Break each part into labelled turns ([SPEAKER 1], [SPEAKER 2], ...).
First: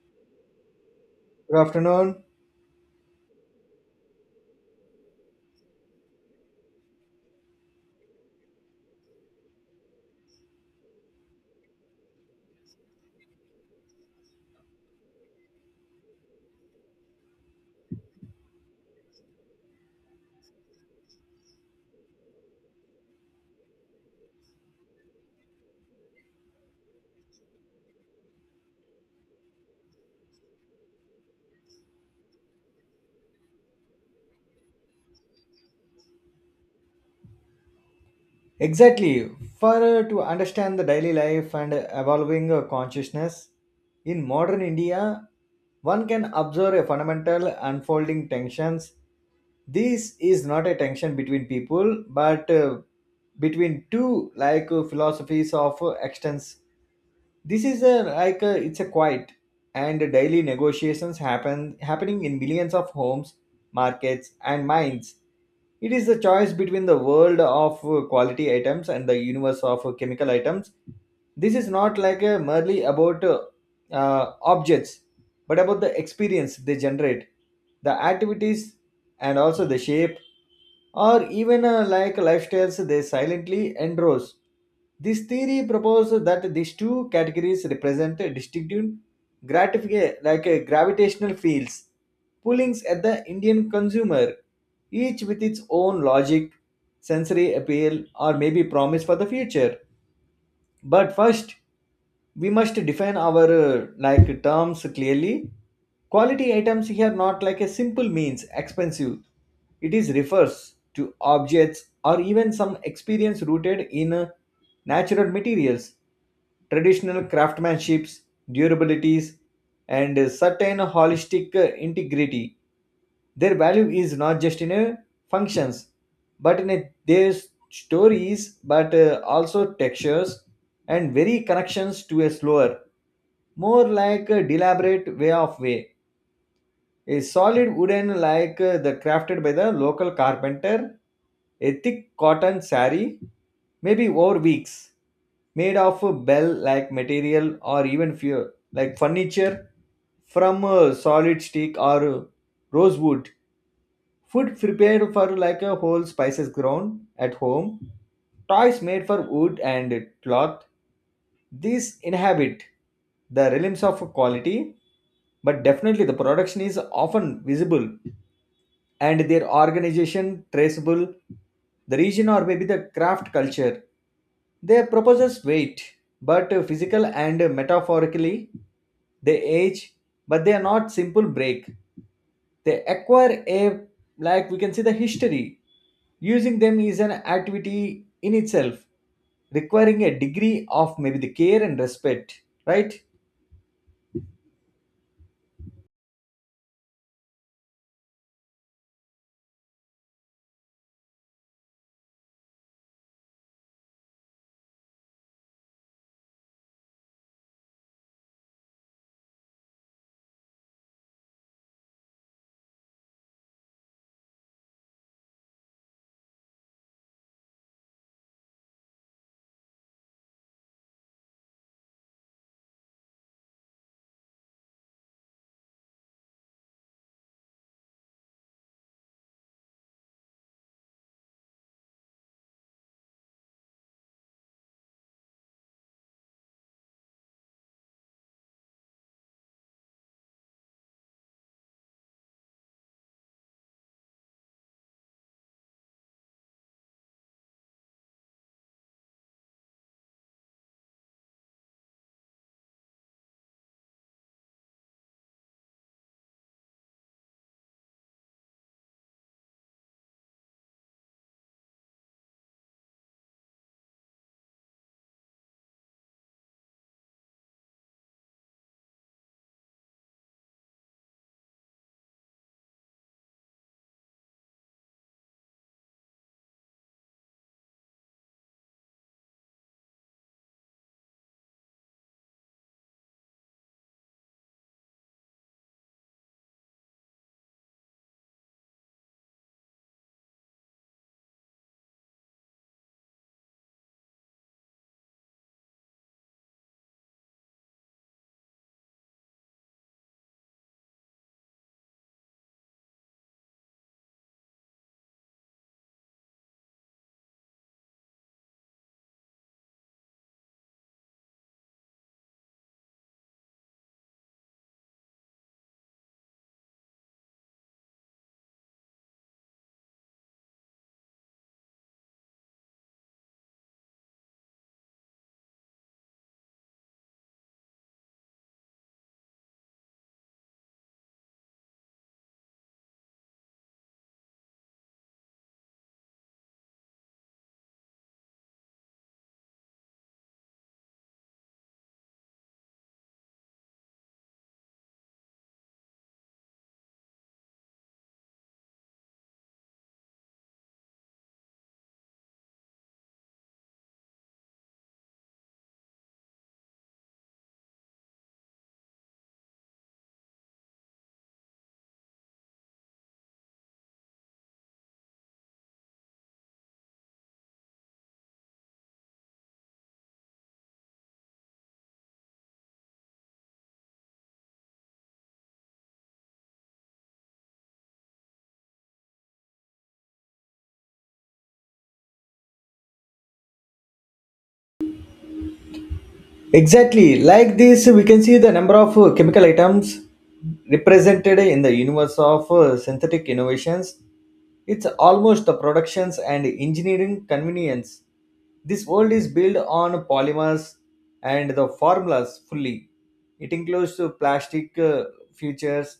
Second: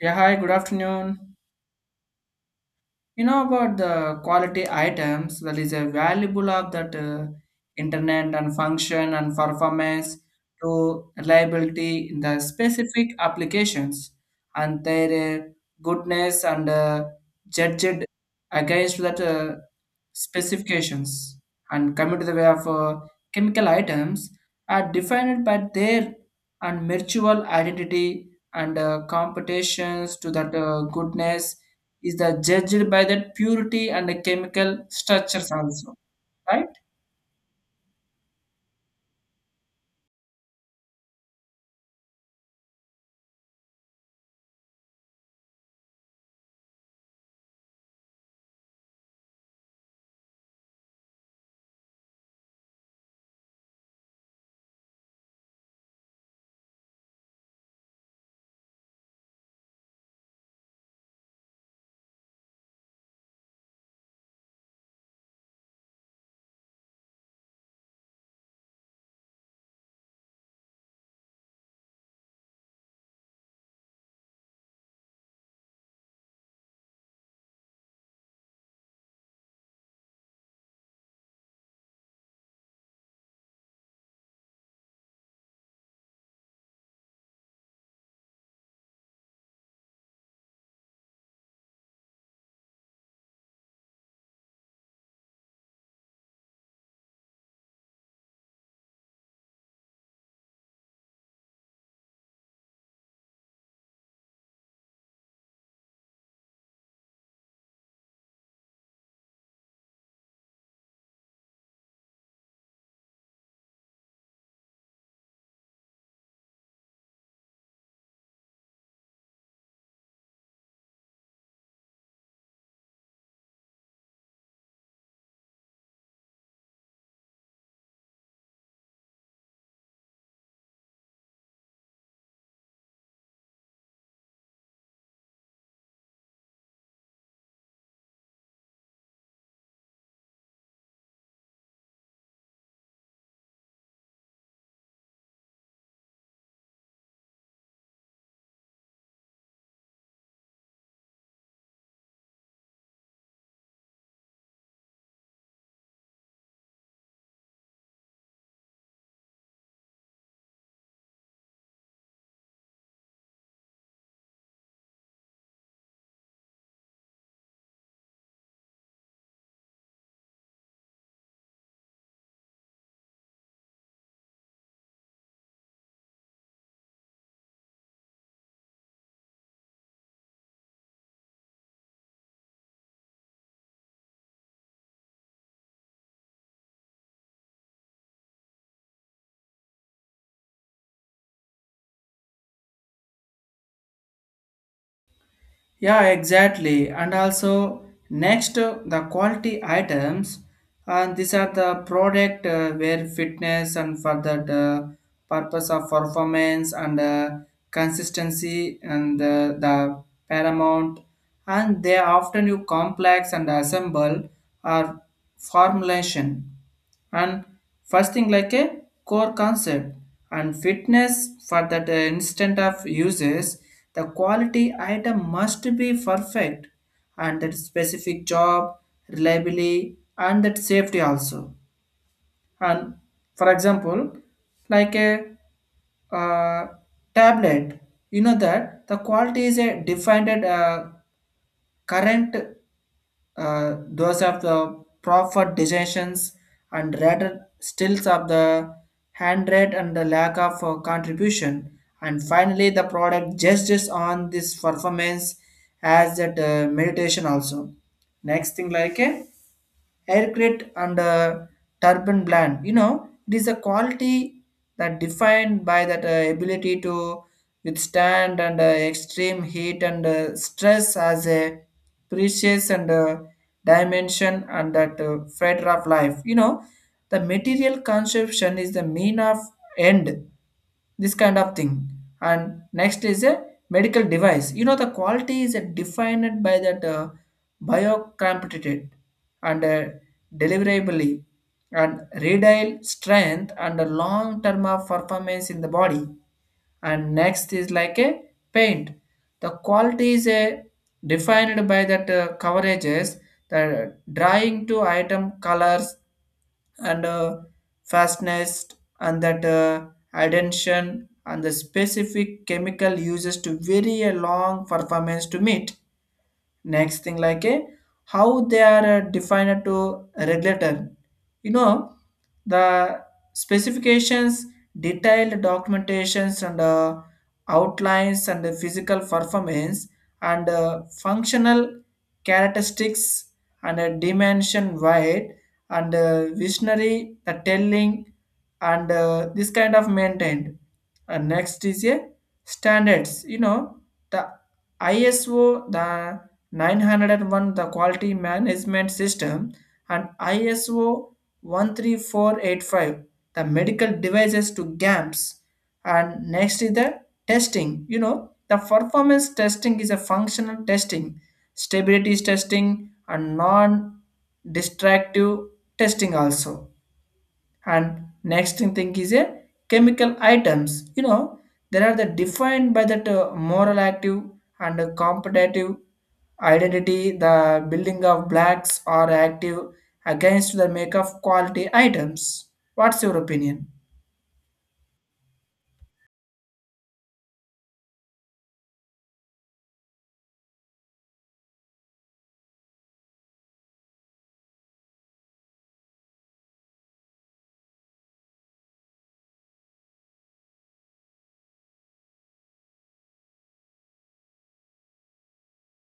[SPEAKER 1] Yeah, hi, good afternoon.
[SPEAKER 2] Good afternoon.
[SPEAKER 1] You know about the quality items that is a valuable of that internet and function and performance to reliability in the specific applications, and their goodness and judged against that specifications, and coming to the way of chemical items are defined by their and mutual identity and competitions to that goodness is the judged by the purity and the chemical structures also, right?
[SPEAKER 2] Exactly. For To understand the daily life and evolving consciousness in modern India, one can observe a fundamental unfolding tensions. This is not a tension between people, but between two like philosophies of extents. This is a like a, It's a quiet and daily negotiations happening in millions of homes, markets and mines. It is the choice between the world of quality items and the universe of chemical items. This is not like a merely about objects, but about the experience they generate, the activities, and also the shape, or even like lifestyles they silently endorse. This theory proposes that these two categories represent a distinctive like a gravitational fields, pullings at the Indian consumer, each with its own logic, sensory appeal, or maybe promise for the future. But first, we must define our like terms clearly. Quality items here not like a simple means expensive. It is refers to objects or even some experience rooted in natural materials, traditional craftsmanships, durabilities, and certain holistic integrity. Their value is not just in a functions, but in a, their stories, but also textures and very connections to a slower, more like a deliberate way of way. A solid wooden like the crafted by the local carpenter, a thick cotton sari, maybe over weeks, made of a bell like material or even few like furniture from a solid stick or rosewood. Food prepared for like a whole spices grown at home, toys made for wood and cloth. These inhabit the realms of quality, but definitely the production is often visible and their organization traceable, the region or maybe the craft culture. Their proposals wait, but physical and metaphorically they age, but they are not simple break. They acquire a like we can see the history. Using them is an activity in itself, requiring a degree of maybe the care and respect, right?
[SPEAKER 1] Yeah, exactly. And also, next, the quality items, and these are the product where fitness and for that purpose of performance and consistency and the paramount, and they often you complex and assemble or formulation. And first thing like a core concept and fitness for that instant of uses, the quality item must be perfect and that specific job reliably and that safety also. And for example, like a uh, tablet, you know that the quality is a defined current, those of the proper decisions and rather stills of the hand rate and the lack of contribution, and finally the product judges on this performance as that meditation also. Next thing like a aircraft and turbine blend. You know, it is a quality that defined by that ability to withstand and extreme heat and stress as a precious and dimension and that fetter of life. You know, the material conception is the mean of end this kind of thing. And next is a medical device, you know the quality is defined by that biocompetitive and deliverability and radial strength and the long term of performance in the body. And next is like a paint, the quality is a defined by that coverages, the drying to item colors and fastness and that attention and the specific chemical uses to vary a long performance to meet. Next thing like a how they are defined to regulator, you know the specifications, detailed documentations and outlines and the physical performance and functional characteristics and dimension wide and visionary the telling and this kind of maintained. And next is a standards, you know the iso the 901 the quality management system and ISO 13485 the medical devices to GAMS. And next is the testing, you know the performance testing is a functional testing, stability testing and non destructive testing also. And next thing is a chemical items, you know there are the defined by that moral active and competitive identity, the building of blacks are active against the make of quality items. What's your opinion?
[SPEAKER 2] Exactly. Like this, we can see the number of chemical items represented in the universe of synthetic innovations. It's almost the productions and engineering convenience. This world is built on polymers and the formulas fully. It includes plastic futures,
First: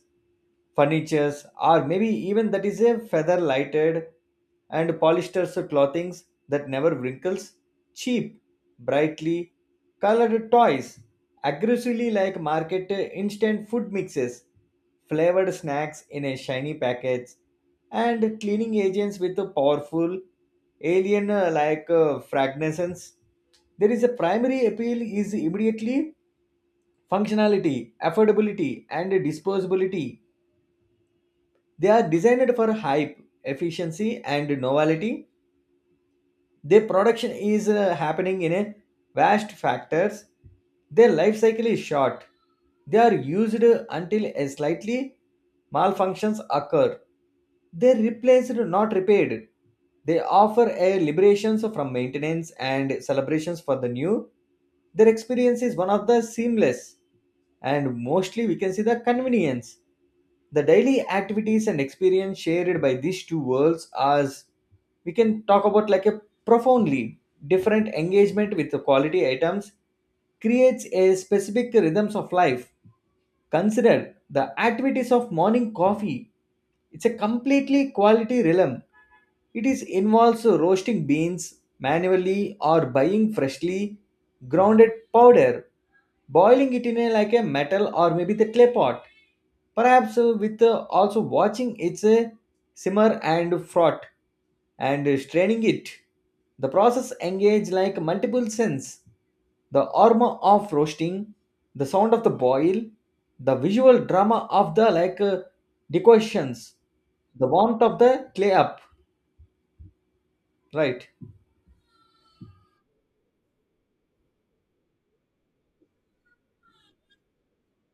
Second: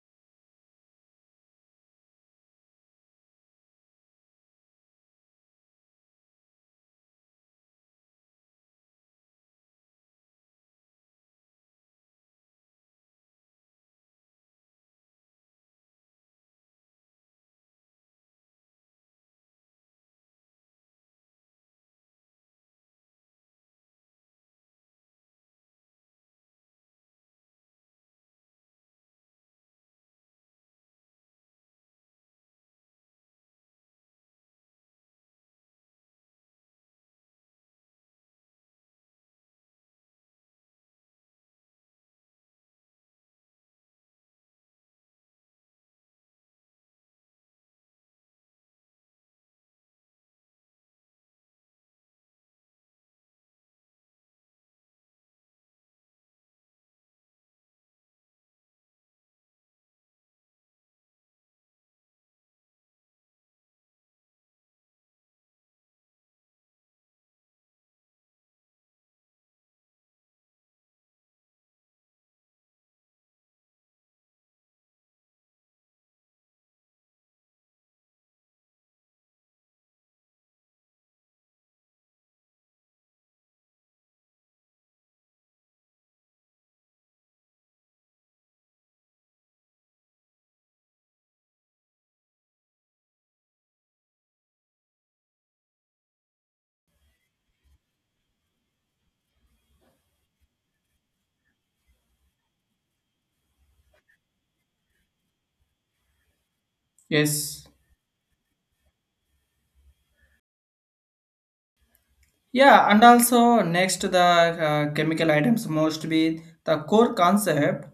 [SPEAKER 2] furnitures, or maybe even that is a feather lighted and polyester clothings that never wrinkles, cheap, brightly colored toys, aggressively like market instant food mixes, flavored snacks in a shiny package, and cleaning agents with a powerful alien like fragrances. There is a primary appeal is immediately functionality, affordability, and disposability. They are designed for hype, efficiency, and novelty. Their production is happening in a vast factors. Their life cycle is short. They are used until a slightly malfunctions occur. They are replaced, not repaired. They offer a liberations from maintenance and celebrations for the new. Their experience is one of the seamless and mostly we can see the convenience. The daily activities and experience shared by these two worlds, as we can talk about like a profoundly different engagement with the quality items, creates a specific rhythms of life. Consider the activities of morning coffee. It's a completely quality realm. It is involves roasting beans manually or buying freshly grounded powder, boiling it in a, like a metal or maybe the clay pot, perhaps with also watching its simmer and froth, and straining it. The process engage like multiple sense: the aroma of roasting, the sound of the boil, the visual drama of the like decorations, the
[SPEAKER 1] Yes.
[SPEAKER 2] warmth of the clay up, right?
[SPEAKER 1] Yeah, and also next the chemical items must be the core concept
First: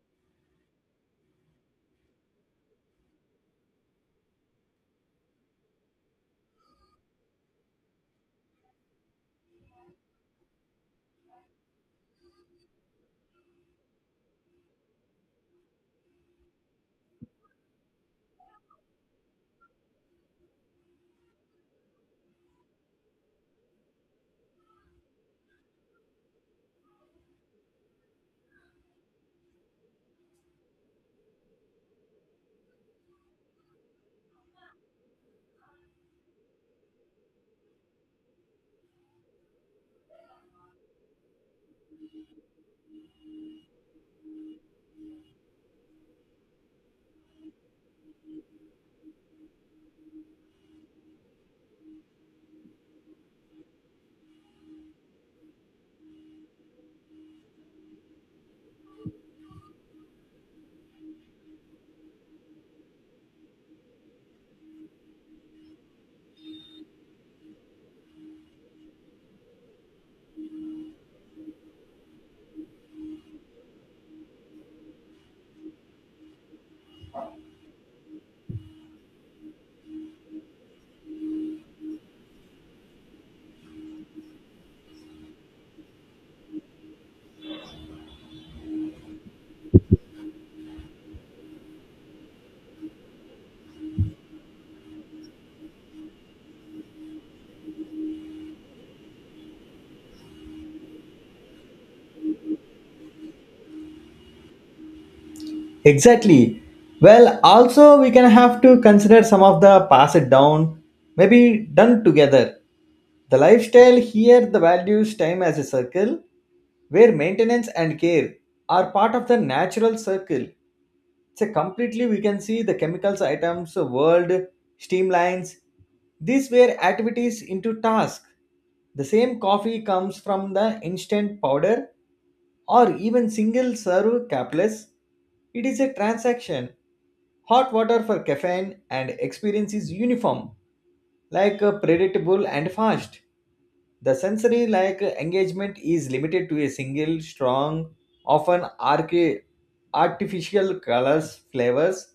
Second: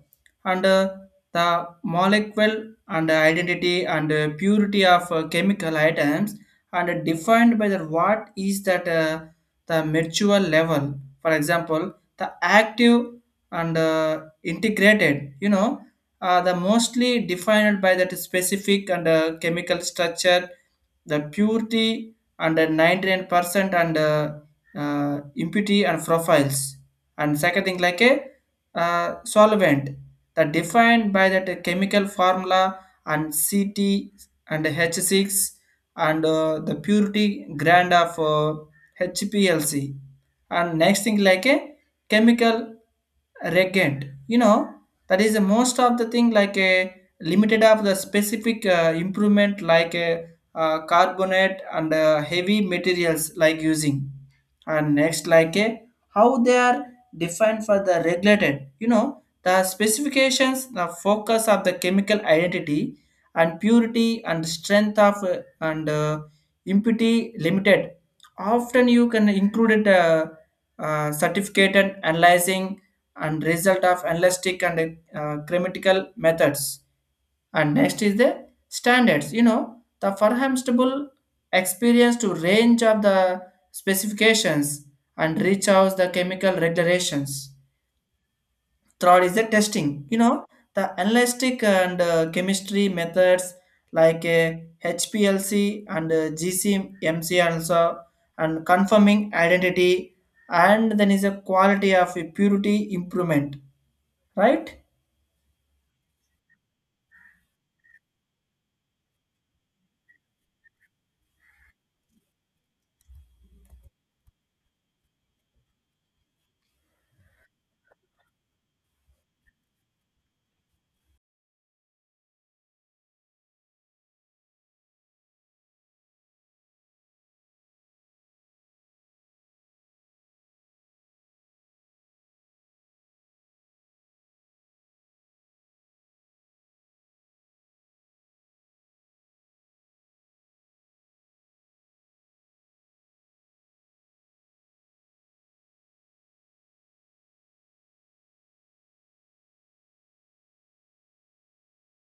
[SPEAKER 1] and the molecule and identity and purity of chemical items and defined by the what is that the mature level. For example, the active and integrated, you know, the mostly defined by that specific and chemical structure, the purity and 99% and impurity and profiles. And second thing like a solvent that defined by that chemical formula and CT and H6 and the purity grade of HPLC. And next thing like a chemical reagent. You know that is the most of the thing like a limited of the specific improvement like a carbonate and heavy materials like using. And next like a how they are defined for the regulated, you know the specifications, the focus of the chemical identity and purity and strength of and impurity limited, often you can include it, certificate and analyzing and result of analytic and grammatical methods. And next is the standards, you know the forehamstable experience to range of the specifications and reach out the chemical regulations. Third is the testing, you know the analytic and chemistry methods like HPLC and GCMC also, and confirming identity, and then is a quality of purity improvement, right?
[SPEAKER 2] Exactly. Well, also we can have to consider some of the pass it down, maybe done together. The lifestyle here, the values time as a circle, where maintenance and care are part of the natural circle. So completely we can see the chemicals items, world, streamlines. These were activities into task. The same coffee comes from the instant powder or even single serve capless. It is a transaction. Hot water for caffeine and experience is uniform, like predictable and fast. The sensory like engagement is limited to a single strong, often artificial colors, flavors.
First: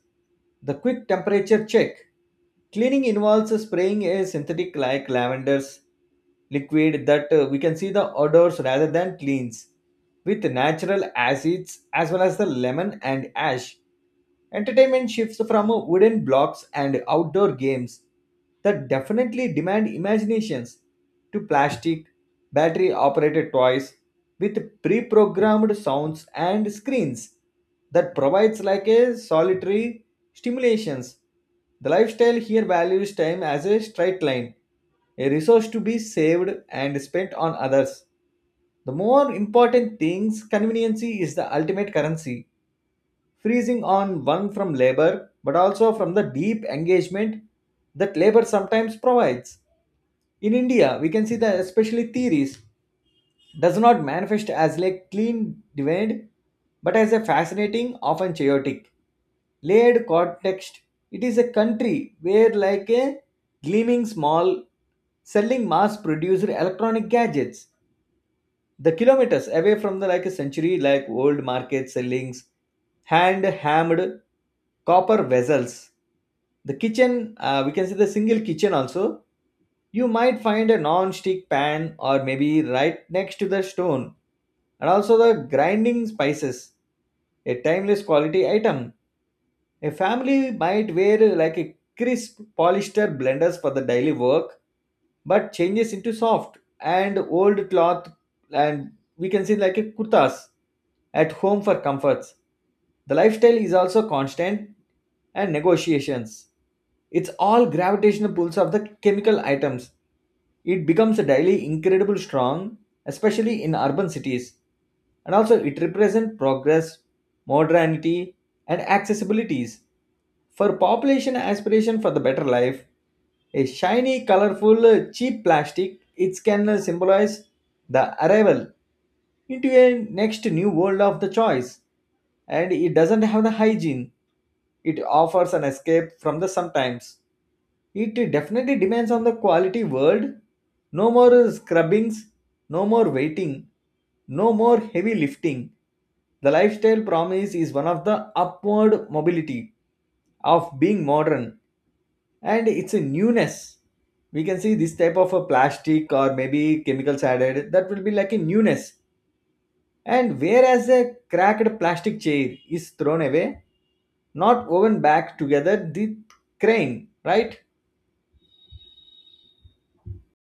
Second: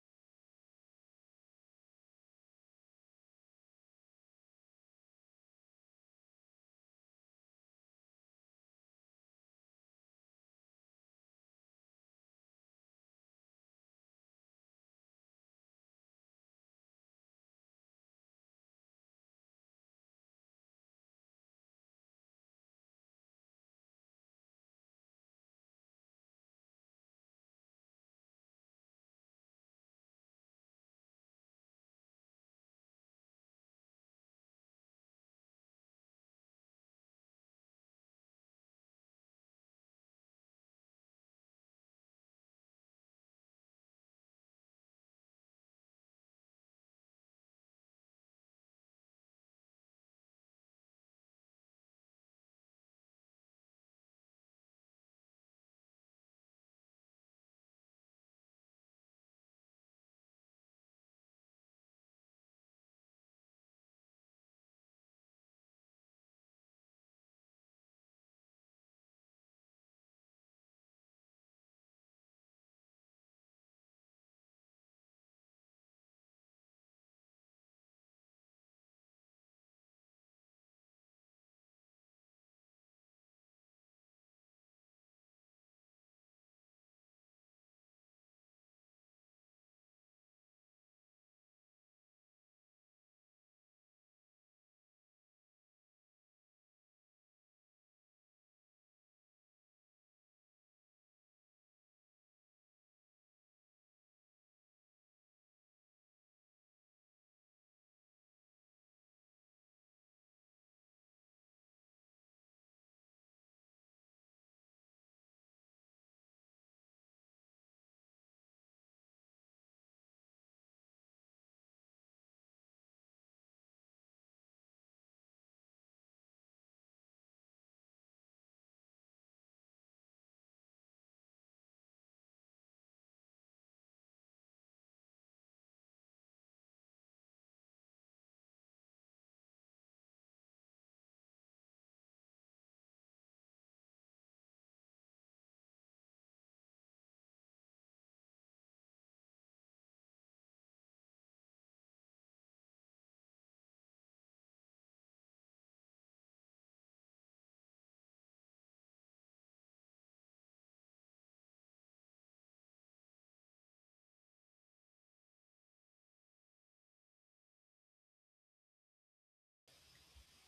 [SPEAKER 2] The quick temperature check. Cleaning involves spraying a synthetic like lavender's liquid that we can see the odors rather than cleans with natural acids as well as the lemon and ash. Entertainment shifts from wooden blocks and outdoor games that definitely demand imaginations to plastic, battery operated toys with pre programmed sounds and screens that provides like a solitary stimulations. The lifestyle here values time as a straight line, a resource to be saved and spent on others. The more important things, conveniency is the ultimate currency, freezing on one from labor but also from the deep engagement that labor sometimes provides. In India, we can see that especially theories does not manifest as like clean divide, but as a fascinating often chaotic layered context. It is a country where like a gleaming small selling mass produced electronic gadgets the kilometers away from the like a century like old market sellings hand hammered copper vessels. The kitchen, we can see the single kitchen also, you might find a non-stick pan or maybe right next to the stone and also the grinding spices, a timeless quality item. A family might wear like a crisp polyester blenders for the daily work, but changes into soft and old cloth, and we can see like a kurtas at home for comforts. The lifestyle is also constant and negotiations. It's all gravitational pulls of the chemical items. It becomes a daily incredible strong, especially in urban cities, and also it represents progress, modernity, and accessibilities for population aspiration for the better life. A shiny colorful cheap plastic, it can symbolize the arrival into a next new world of the choice, and it doesn't have the hygiene. It offers an escape from the sometimes. It definitely depends on the quality world. No more scrubbings, no more waiting, no more heavy lifting. The lifestyle promise is one of the upward mobility of being modern, and it's a newness. We can see this type of a plastic or maybe chemicals added that will be like a newness. And whereas a cracked plastic chair is thrown away, not woven back together the crane, right?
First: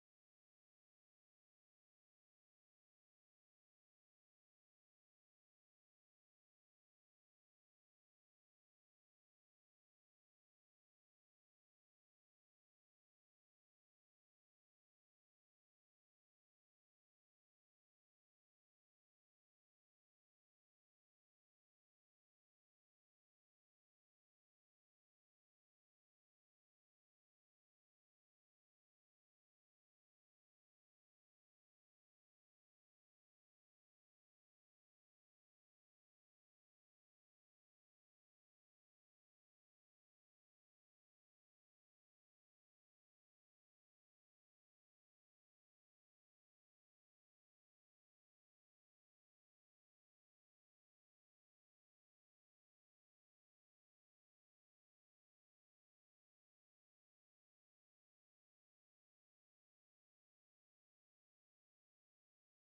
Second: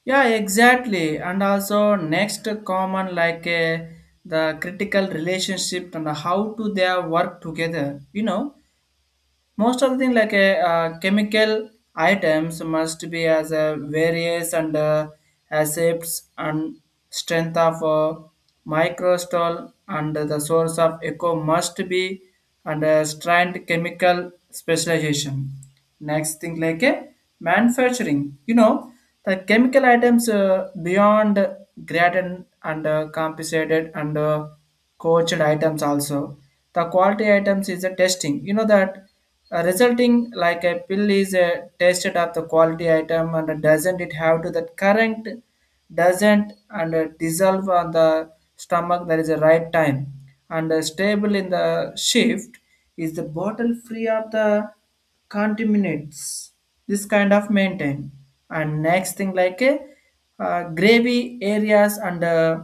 [SPEAKER 1] Yeah, exactly. And also next common like the critical relationship and how to they work together. You know, most of the thing like a chemical items must be as a various and accepts and strength of microstol and the source of echo must be under strained chemical specialization. Next thing like a manufacturing, you know the chemical items beyond gradient and compensated and coached items also, the quality items is a testing, you know that resulting like a pill is a tasted of the quality item and doesn't it have to that current, doesn't and dissolve on the stomach that is the right time and stable in the shift, is the bottle free of the contaminants, this kind of maintain. And next thing like a gravy areas and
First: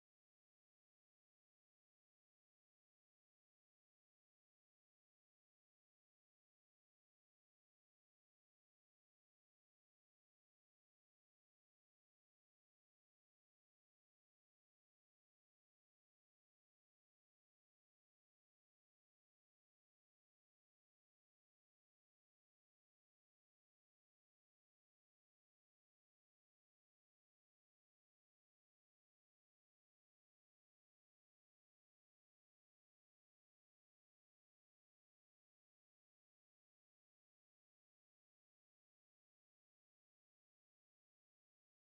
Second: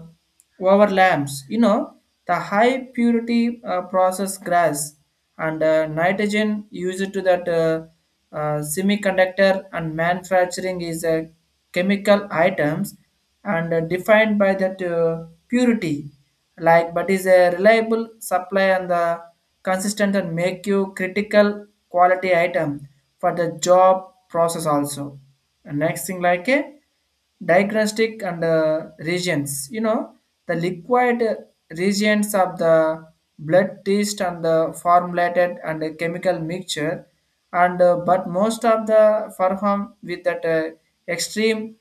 [SPEAKER 1] over lamps. You know, the high purity process grass and nitrogen used to that semiconductor and manufacturing is a chemical items and defined by that purity, like but is a reliable supply and the consistent and make you critical quality item for the job process also. And next thing like a diagnostic and regions, you know the liquid regions of the blood test and the formulated and the chemical mixture and but most of the perform with that extreme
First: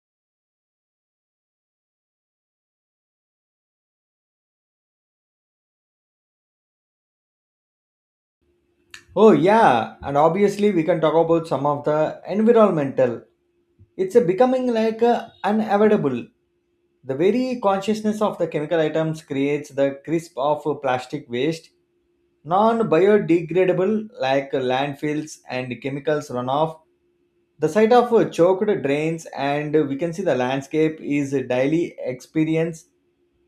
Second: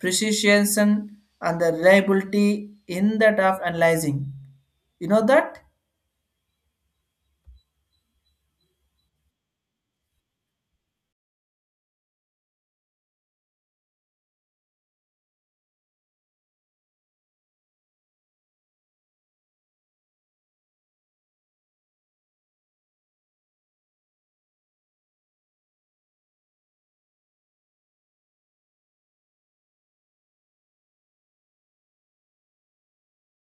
[SPEAKER 1] precision and the reliability in that of analyzing, you know that.
[SPEAKER 2] Oh, yeah, and obviously, we can talk about some of the environmental. It's a becoming like unavoidable. The very consciousness of the chemical items creates the crisp of plastic waste, non biodegradable like landfills and chemicals runoff. The sight of choked drains, and we can see the landscape is a daily experience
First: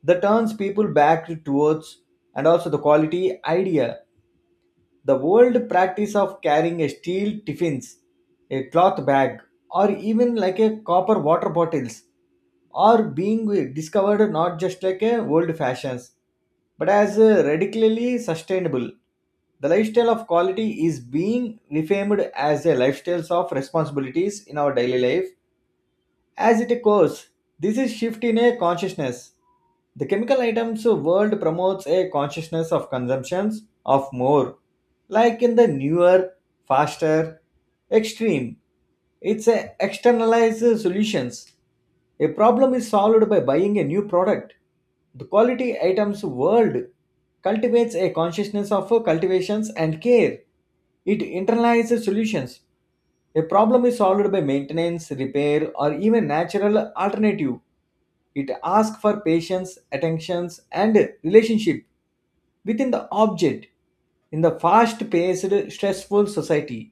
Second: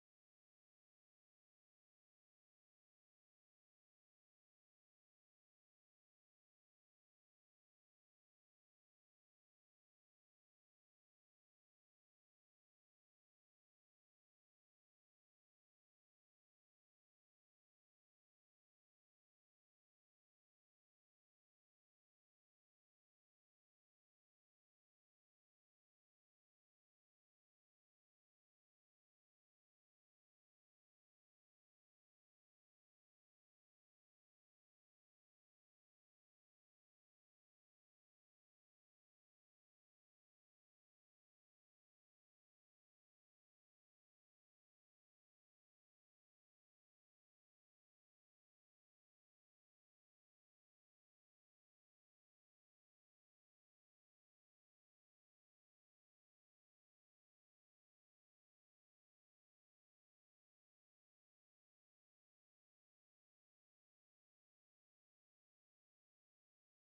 [SPEAKER 2] that turns people back towards, and also the quality idea, the old practice of carrying a steel tiffins, a cloth bag, or even like a copper water bottles are being discovered not just like a old fashions but as radically sustainable. The lifestyle of quality is being reframed as a lifestyle of responsibilities in our daily life. As it goes, this is shift in a consciousness. The chemical items world promotes a consciousness of consumptions of more, like in the newer, faster, extreme. It's a externalized solutions. A problem is solved by buying a new product. The quality items world cultivates a consciousness of cultivations and care. It internalizes solutions. A problem is solved by maintenance, repair, or even natural alternative. It asks for patience, attentions, and relationship within the object. In the fast paced, stressful society,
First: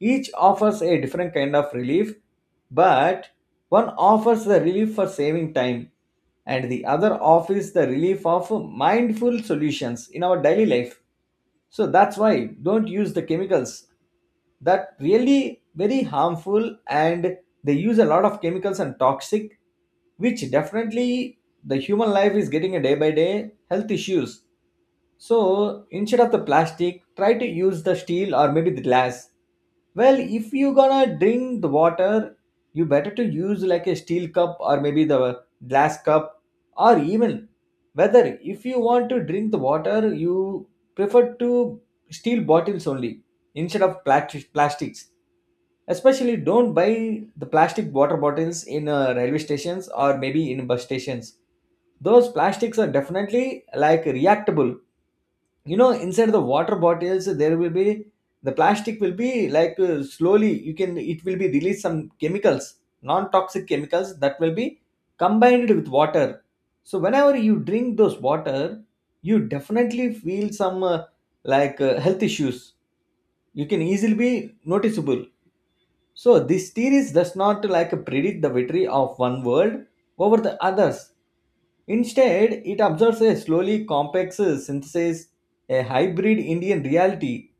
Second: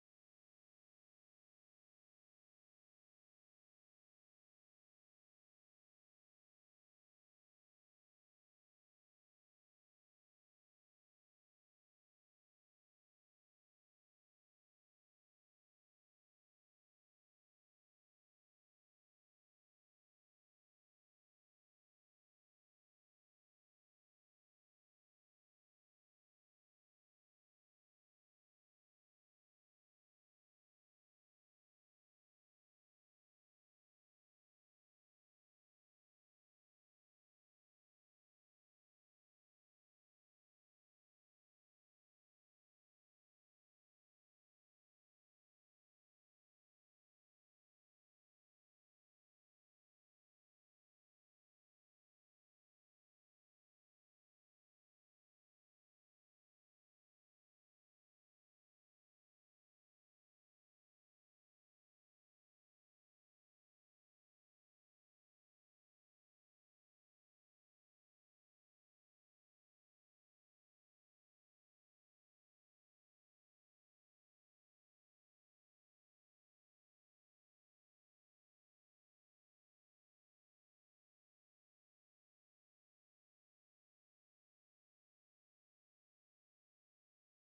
[SPEAKER 2] each offers a different kind of relief, but one offers the relief for saving time, and the other offers the relief of mindful solutions in our daily life. So that's why don't use the chemicals that really very harmful, and they use a lot of chemicals and toxic, which definitely the human life is getting a day by day health issues. So instead of the plastic, try to use the steel or maybe the glass. Well, if you gonna drink the water, you better to use like a steel cup or maybe the glass cup, or even whether if you want to drink the water, you prefer to steel bottles only instead of plastics. Especially don't buy the plastic water bottles in railway stations or maybe in bus stations. Those plastics are definitely like reactable. You know inside the water bottles there will be the plastic will be like slowly you can it will be release some chemicals, non toxic chemicals that will be combined with water. So whenever you drink those water, you definitely feel some like health issues. You can easily be noticeable. So this series does not like predict the victory of one world over the others. Instead, it observes a slowly complex synthesis, a hybrid Indian reality.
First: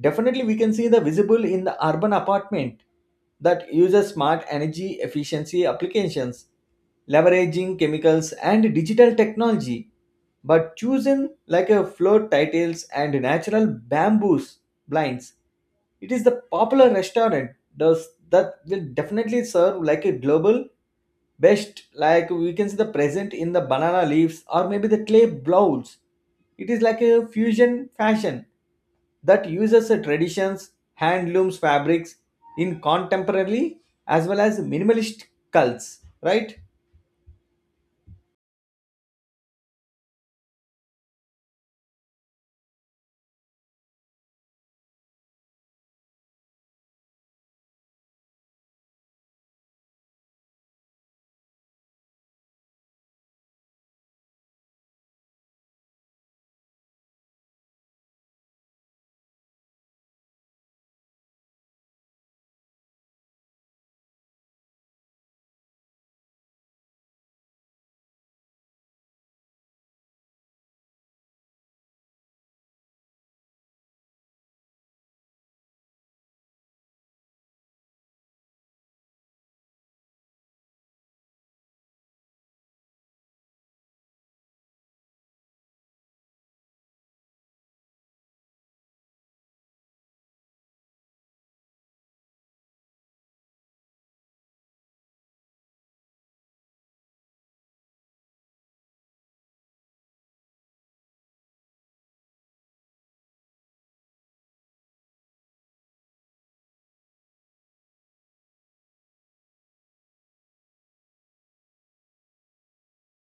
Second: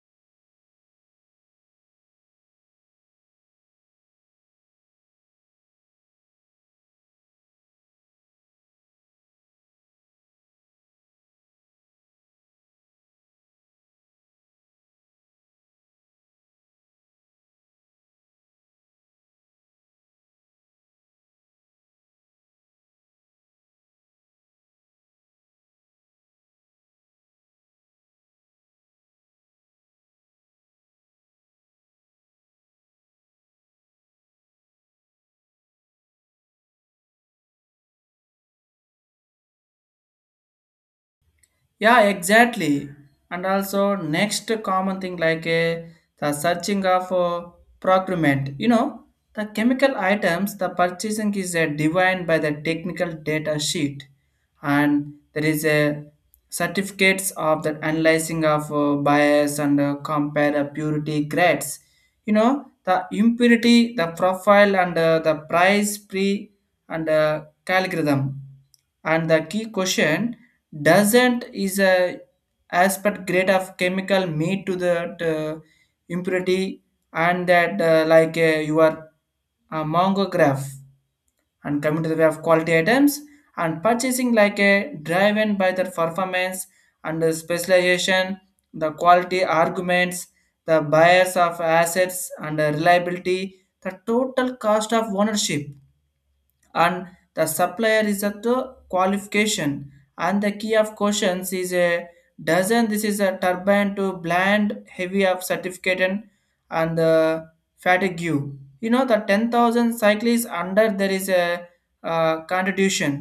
[SPEAKER 2] Definitely, we can see the visible in the urban apartment that uses smart energy efficiency applications, leveraging chemicals and digital technology, but chosen like a floor tiles and natural bamboos blinds. It is the popular restaurant does that will definitely serve like a global best, like we can see the present in the banana leaves or maybe the clay bowls. It is like a fusion fashion that uses the traditions, handlooms fabrics in contemporary as well as minimalist cults, right?
[SPEAKER 1] Yeah, exactly. And also next common thing like the searching of procurement. You know, the chemical items, the purchasing is defined by the technical data sheet, and there is a certificates of the analyzing of bias and compare the purity grades. You know, the impurity, the profile, and the price pre and calgorithm, and the key question doesn't is a aspect grade of chemical meat to that impurity and that like your mongograph. And coming to the way of quality items and purchasing like a driven by the performance and the specialization, the quality arguments, the buyers of assets and the reliability, the total cost of ownership, and the supplier is at the qualification, and the key of questions is a dozen this is a turbine to blend heavy of certificate and the fatigue, you know the 10,000 cyclists under there is a contribution.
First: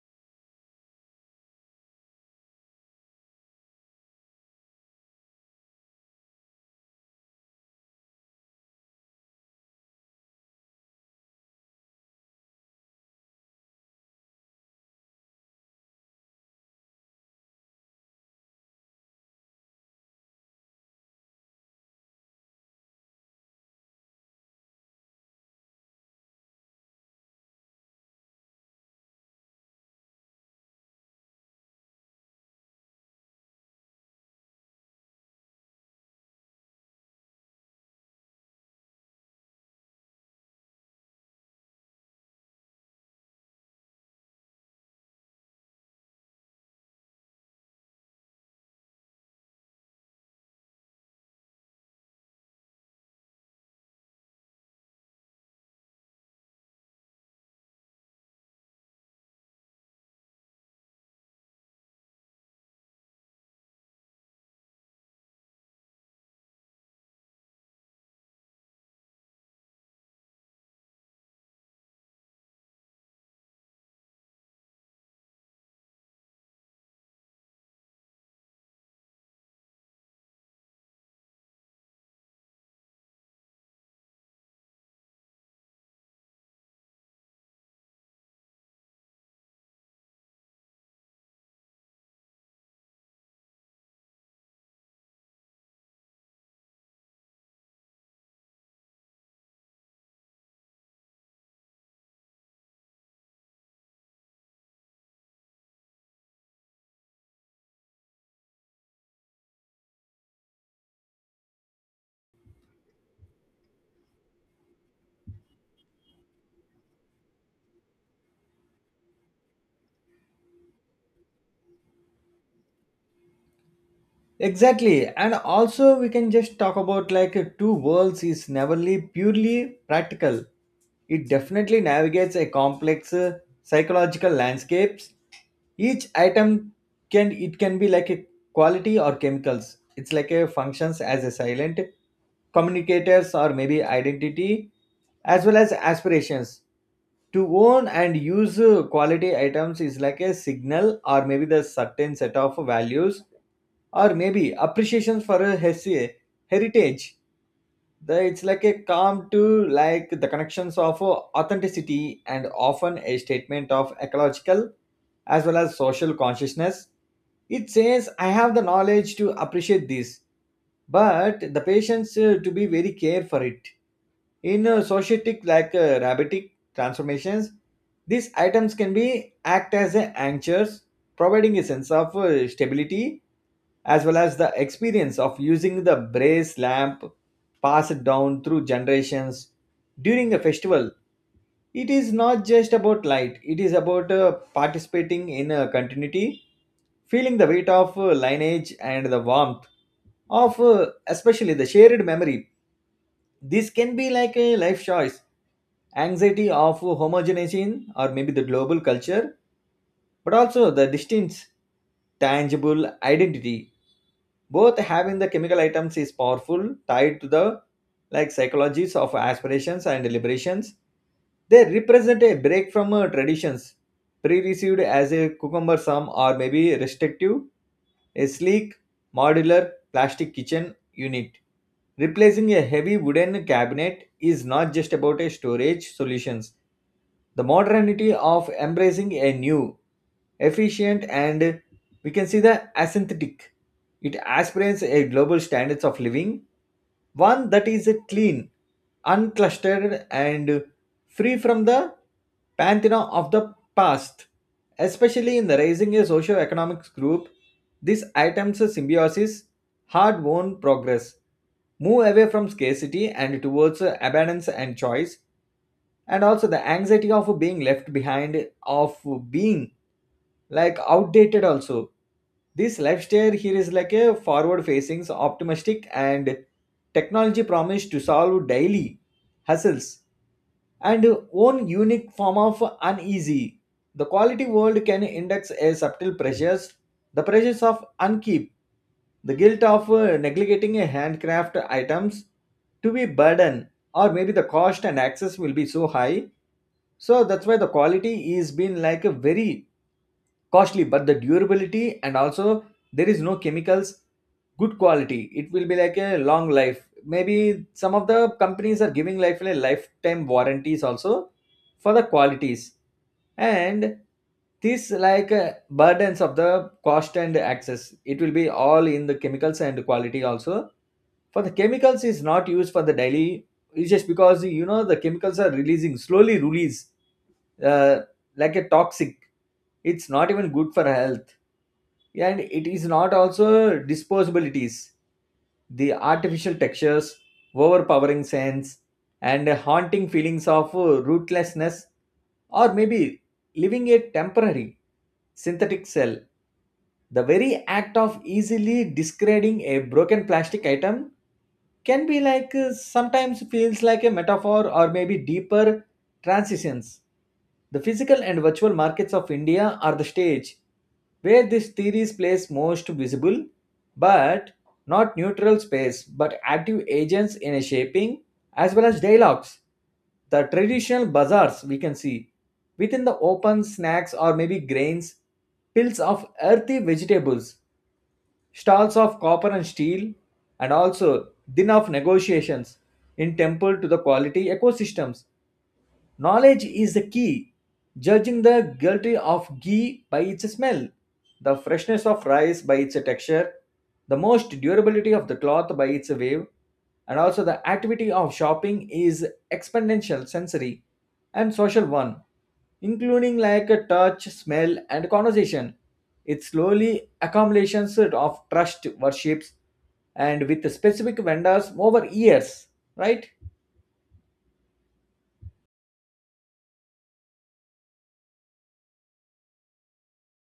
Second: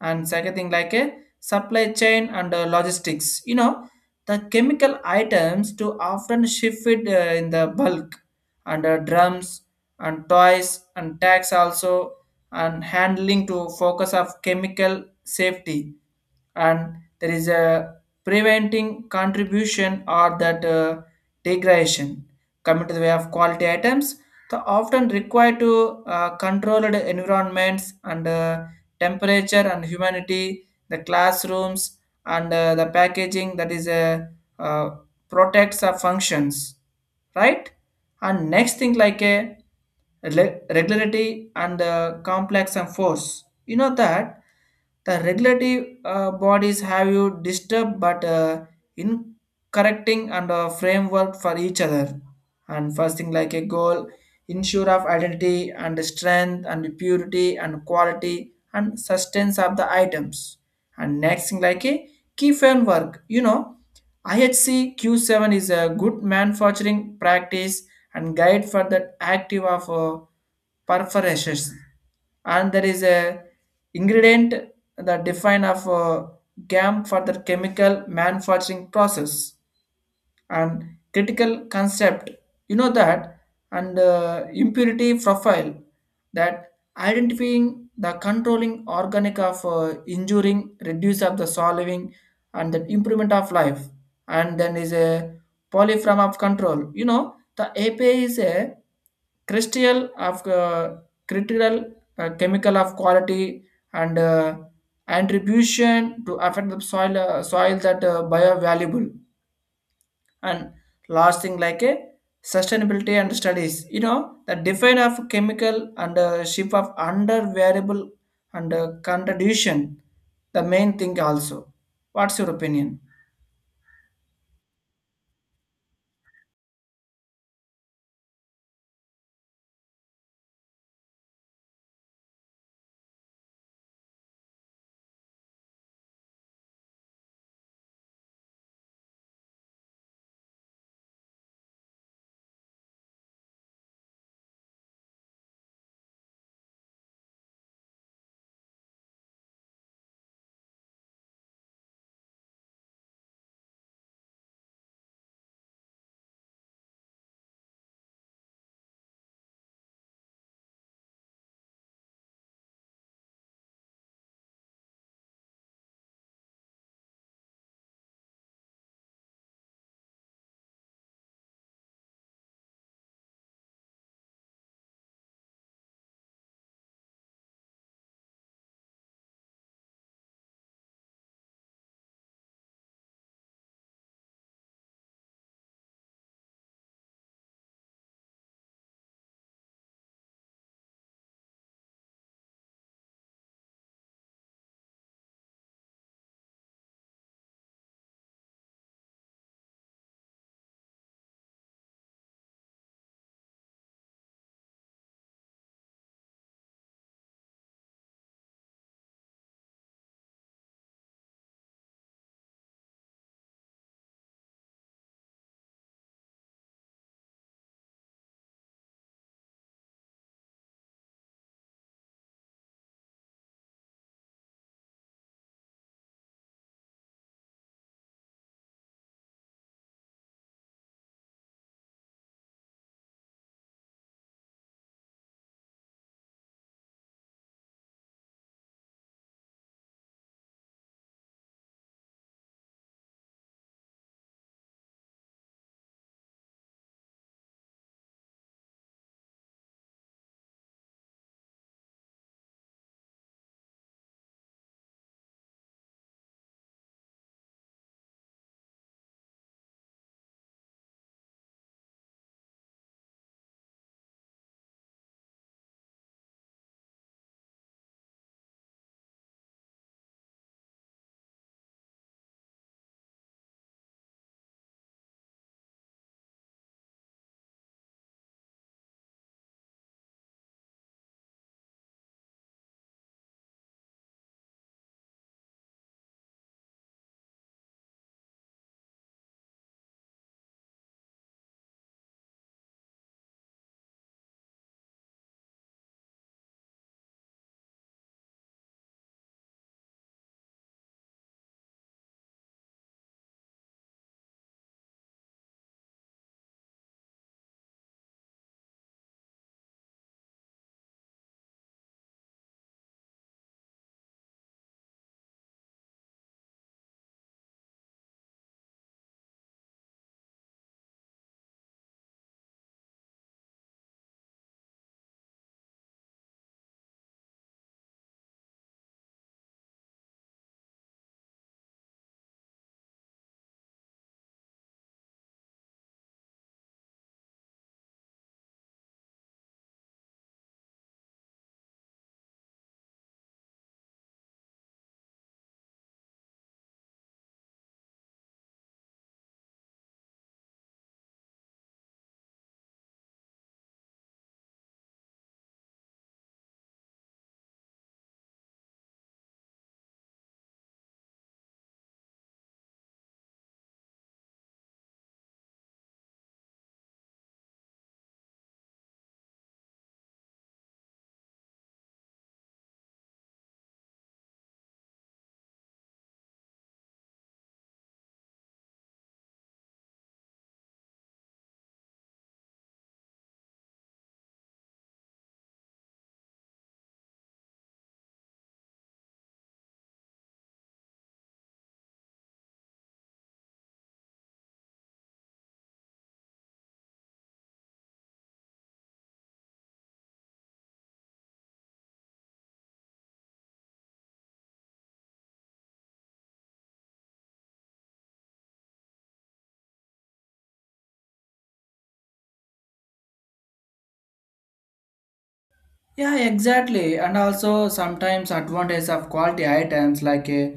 [SPEAKER 1] And second thing like a supply chain and logistics, you know the chemical items to often shifted in the bulk and drums and toys and tax also, and handling to focus of chemical safety, and there is a preventing contribution or that degradation. Coming to the way of quality items, the often require to controlled environments and temperature and humidity, the classrooms and the packaging that is a uh, protects our functions, right? And next thing like a regularity and complex and force, you know that the regulatory bodies have you disturbed but in correcting and framework for each other. And first thing like a goal, ensure of identity and strength and purity and quality and sustenance of the items. And next thing like a key framework, you know IHC Q7 is a good manufacturing practice and guide for the active of perforations. And there is a ingredient that define of GAM for the chemical manufacturing process and critical concept, you know that and impurity profile that identifying the controlling organic of injuring reduce of the solving and the improvement of life. And then is a polyform of control, you know the apa is a crystal of critical chemical of quality and attribution to affect the soil that biovaluable. And last thing like a sustainability and studies, you know the define of chemical and ship of under variable and contradiction, the main thing also. What's your opinion?
[SPEAKER 2] Exactly. And also we can just talk about like two worlds is neverly purely practical. It definitely navigates a complex psychological landscapes. Each item can be like a quality or chemicals. It's like a functions as a silent communicators or maybe identity as well as aspirations. To own and use quality items is like a signal or maybe the certain set of values or maybe appreciations for a heritage. It's like a calm to like the connections of authenticity and often a statement of ecological as well as social consciousness. It says, I have the knowledge to appreciate this, but the patience to be very care for it. In societic like rabbitic transformations, these items can be act as a anchors, providing a sense of stability, as well as the experience of using the brass lamp passed down through generations during a festival. It is not just about light, it is about participating in a continuity, feeling the weight of lineage and the warmth of especially the shared memory. This can be like a life choice, anxiety of homogenization or maybe the global culture, but also the distinct tangible identity. Both having the chemical items is powerful, tied to the like psychologies of aspirations and deliberations. They represent a break from traditions pre-received as a cucumber sum or maybe restrictive. A sleek, modular plastic kitchen unit replacing a heavy wooden cabinet is not just about a storage solutions. The modernity of embracing a new, efficient, and we can see the aesthetic, it aspirates a global standards of living, one that is clean, unclustered, and free from the pantheon of the past. Especially in the raising a socio-economic group, these items symbiosis hard-won progress, move away from scarcity and towards abundance and choice, and also the anxiety of being left behind, of being like outdated also. This lifestyle here is like a forward facing, optimistic, and technology promise to solve daily hassles, and own unique form of uneasy. The quality world can index a subtle pressures, the pressures of unkeep, the guilt of neglecting a handcraft items to be burden, or maybe the cost and access will be so high. So that's why the quality is been like a very costly, but the durability, and also there is no chemicals. Good quality, it will be like a long life. Maybe some of the companies are giving like a lifetime warranties also for the qualities, and this like burdens of the cost and access. It will be all in the chemicals and quality also. For the chemicals is not used for the daily, it's just because you know the chemicals are releasing slowly release uh, like a toxic. It's not even good for health, and it is not also disposable. It is the artificial textures, overpowering scents, and haunting feelings of rootlessness, or maybe living a temporary synthetic cell. The very act of easily discarding a broken plastic item can be like sometimes feels like a metaphor or maybe deeper transitions. The physical and virtual markets of India are the stage where this theory plays most visible, but not neutral space but active agents in a shaping as well as dialogues. The traditional bazaars, we can see within the open snacks or maybe grains, pills of earthy vegetables, stalls of copper and steel, and also din of negotiations in temple to the quality ecosystems. Knowledge is the key. Judging the quality of ghee by its smell, the freshness of rice by its texture, the most durability of the cloth by its wave, and also the activity of shopping is exponential sensory and social one, including like a touch, smell, and conversation. It slowly accumulations of trust worships and with specific vendors over years, right?
[SPEAKER 1] Yeah, exactly. And also sometimes advantage of quality items like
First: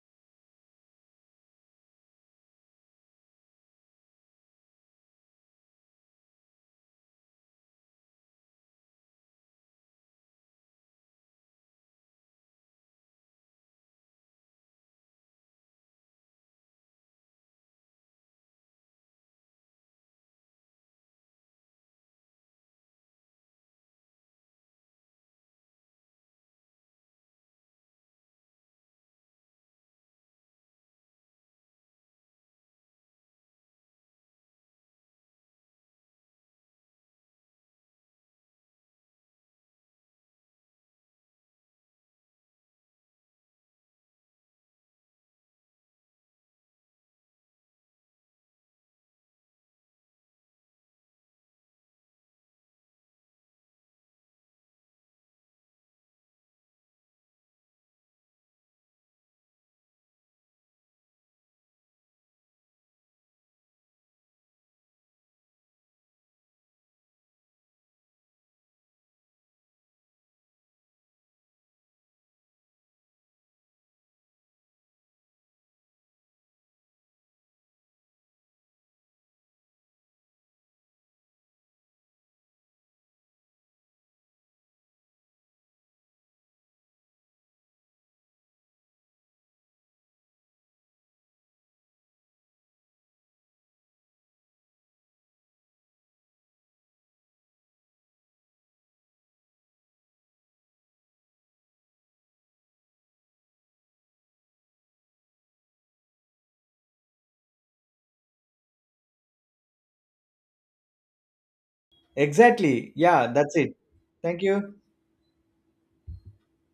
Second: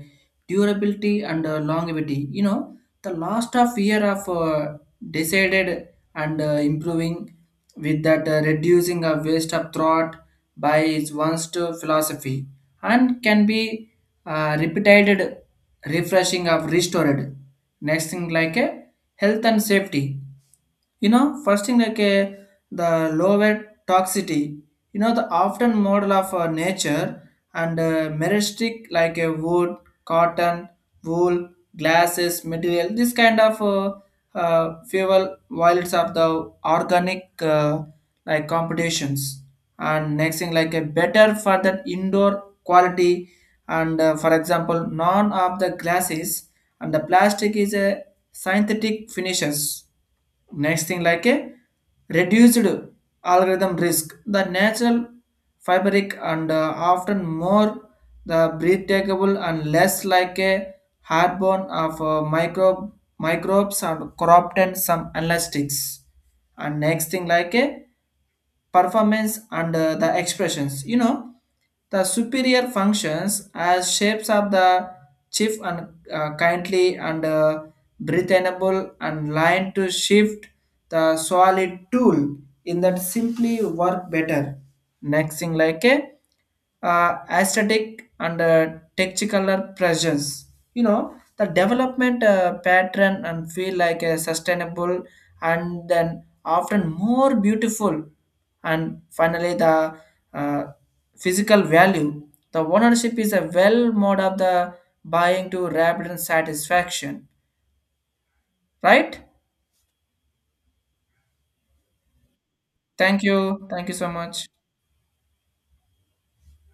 [SPEAKER 1] durability and longevity. You know, the last of year of decided and improving with that reducing of waste of thought by its one's to philosophy, and can be repeated refreshing of restored. Next thing like a health and safety, you know first thing like the lower toxicity, you know the often model of nature and meristic like a wood, cotton, wool, glasses material, this kind of fuel violence of the organic like competitions. And next thing like a better for that indoor quality and for example none of the glasses and the plastic is a synthetic finishes. Next thing like a reduced algorithm risk. The natural fabric and often more the breathable and less like a hardbone of microbes and corrupt and some elastics. And next thing like a performance and the expressions. You know, the superior functions as shapes of the chief and kindly and breath enable and line to shift, the solid tool in that simply work better. Next thing like a aesthetic and texticular pressures. You know, the development pattern and feel like a sustainable and then often more beautiful. And finally, the uh, physical value, the ownership is a well mode of the buying to rapid satisfaction. Right?
[SPEAKER 2] Exactly.
[SPEAKER 1] Thank
[SPEAKER 2] Yeah, that's
[SPEAKER 1] you.
[SPEAKER 2] it.
[SPEAKER 1] Thank you so
[SPEAKER 2] Thank
[SPEAKER 1] much.
[SPEAKER 2] you.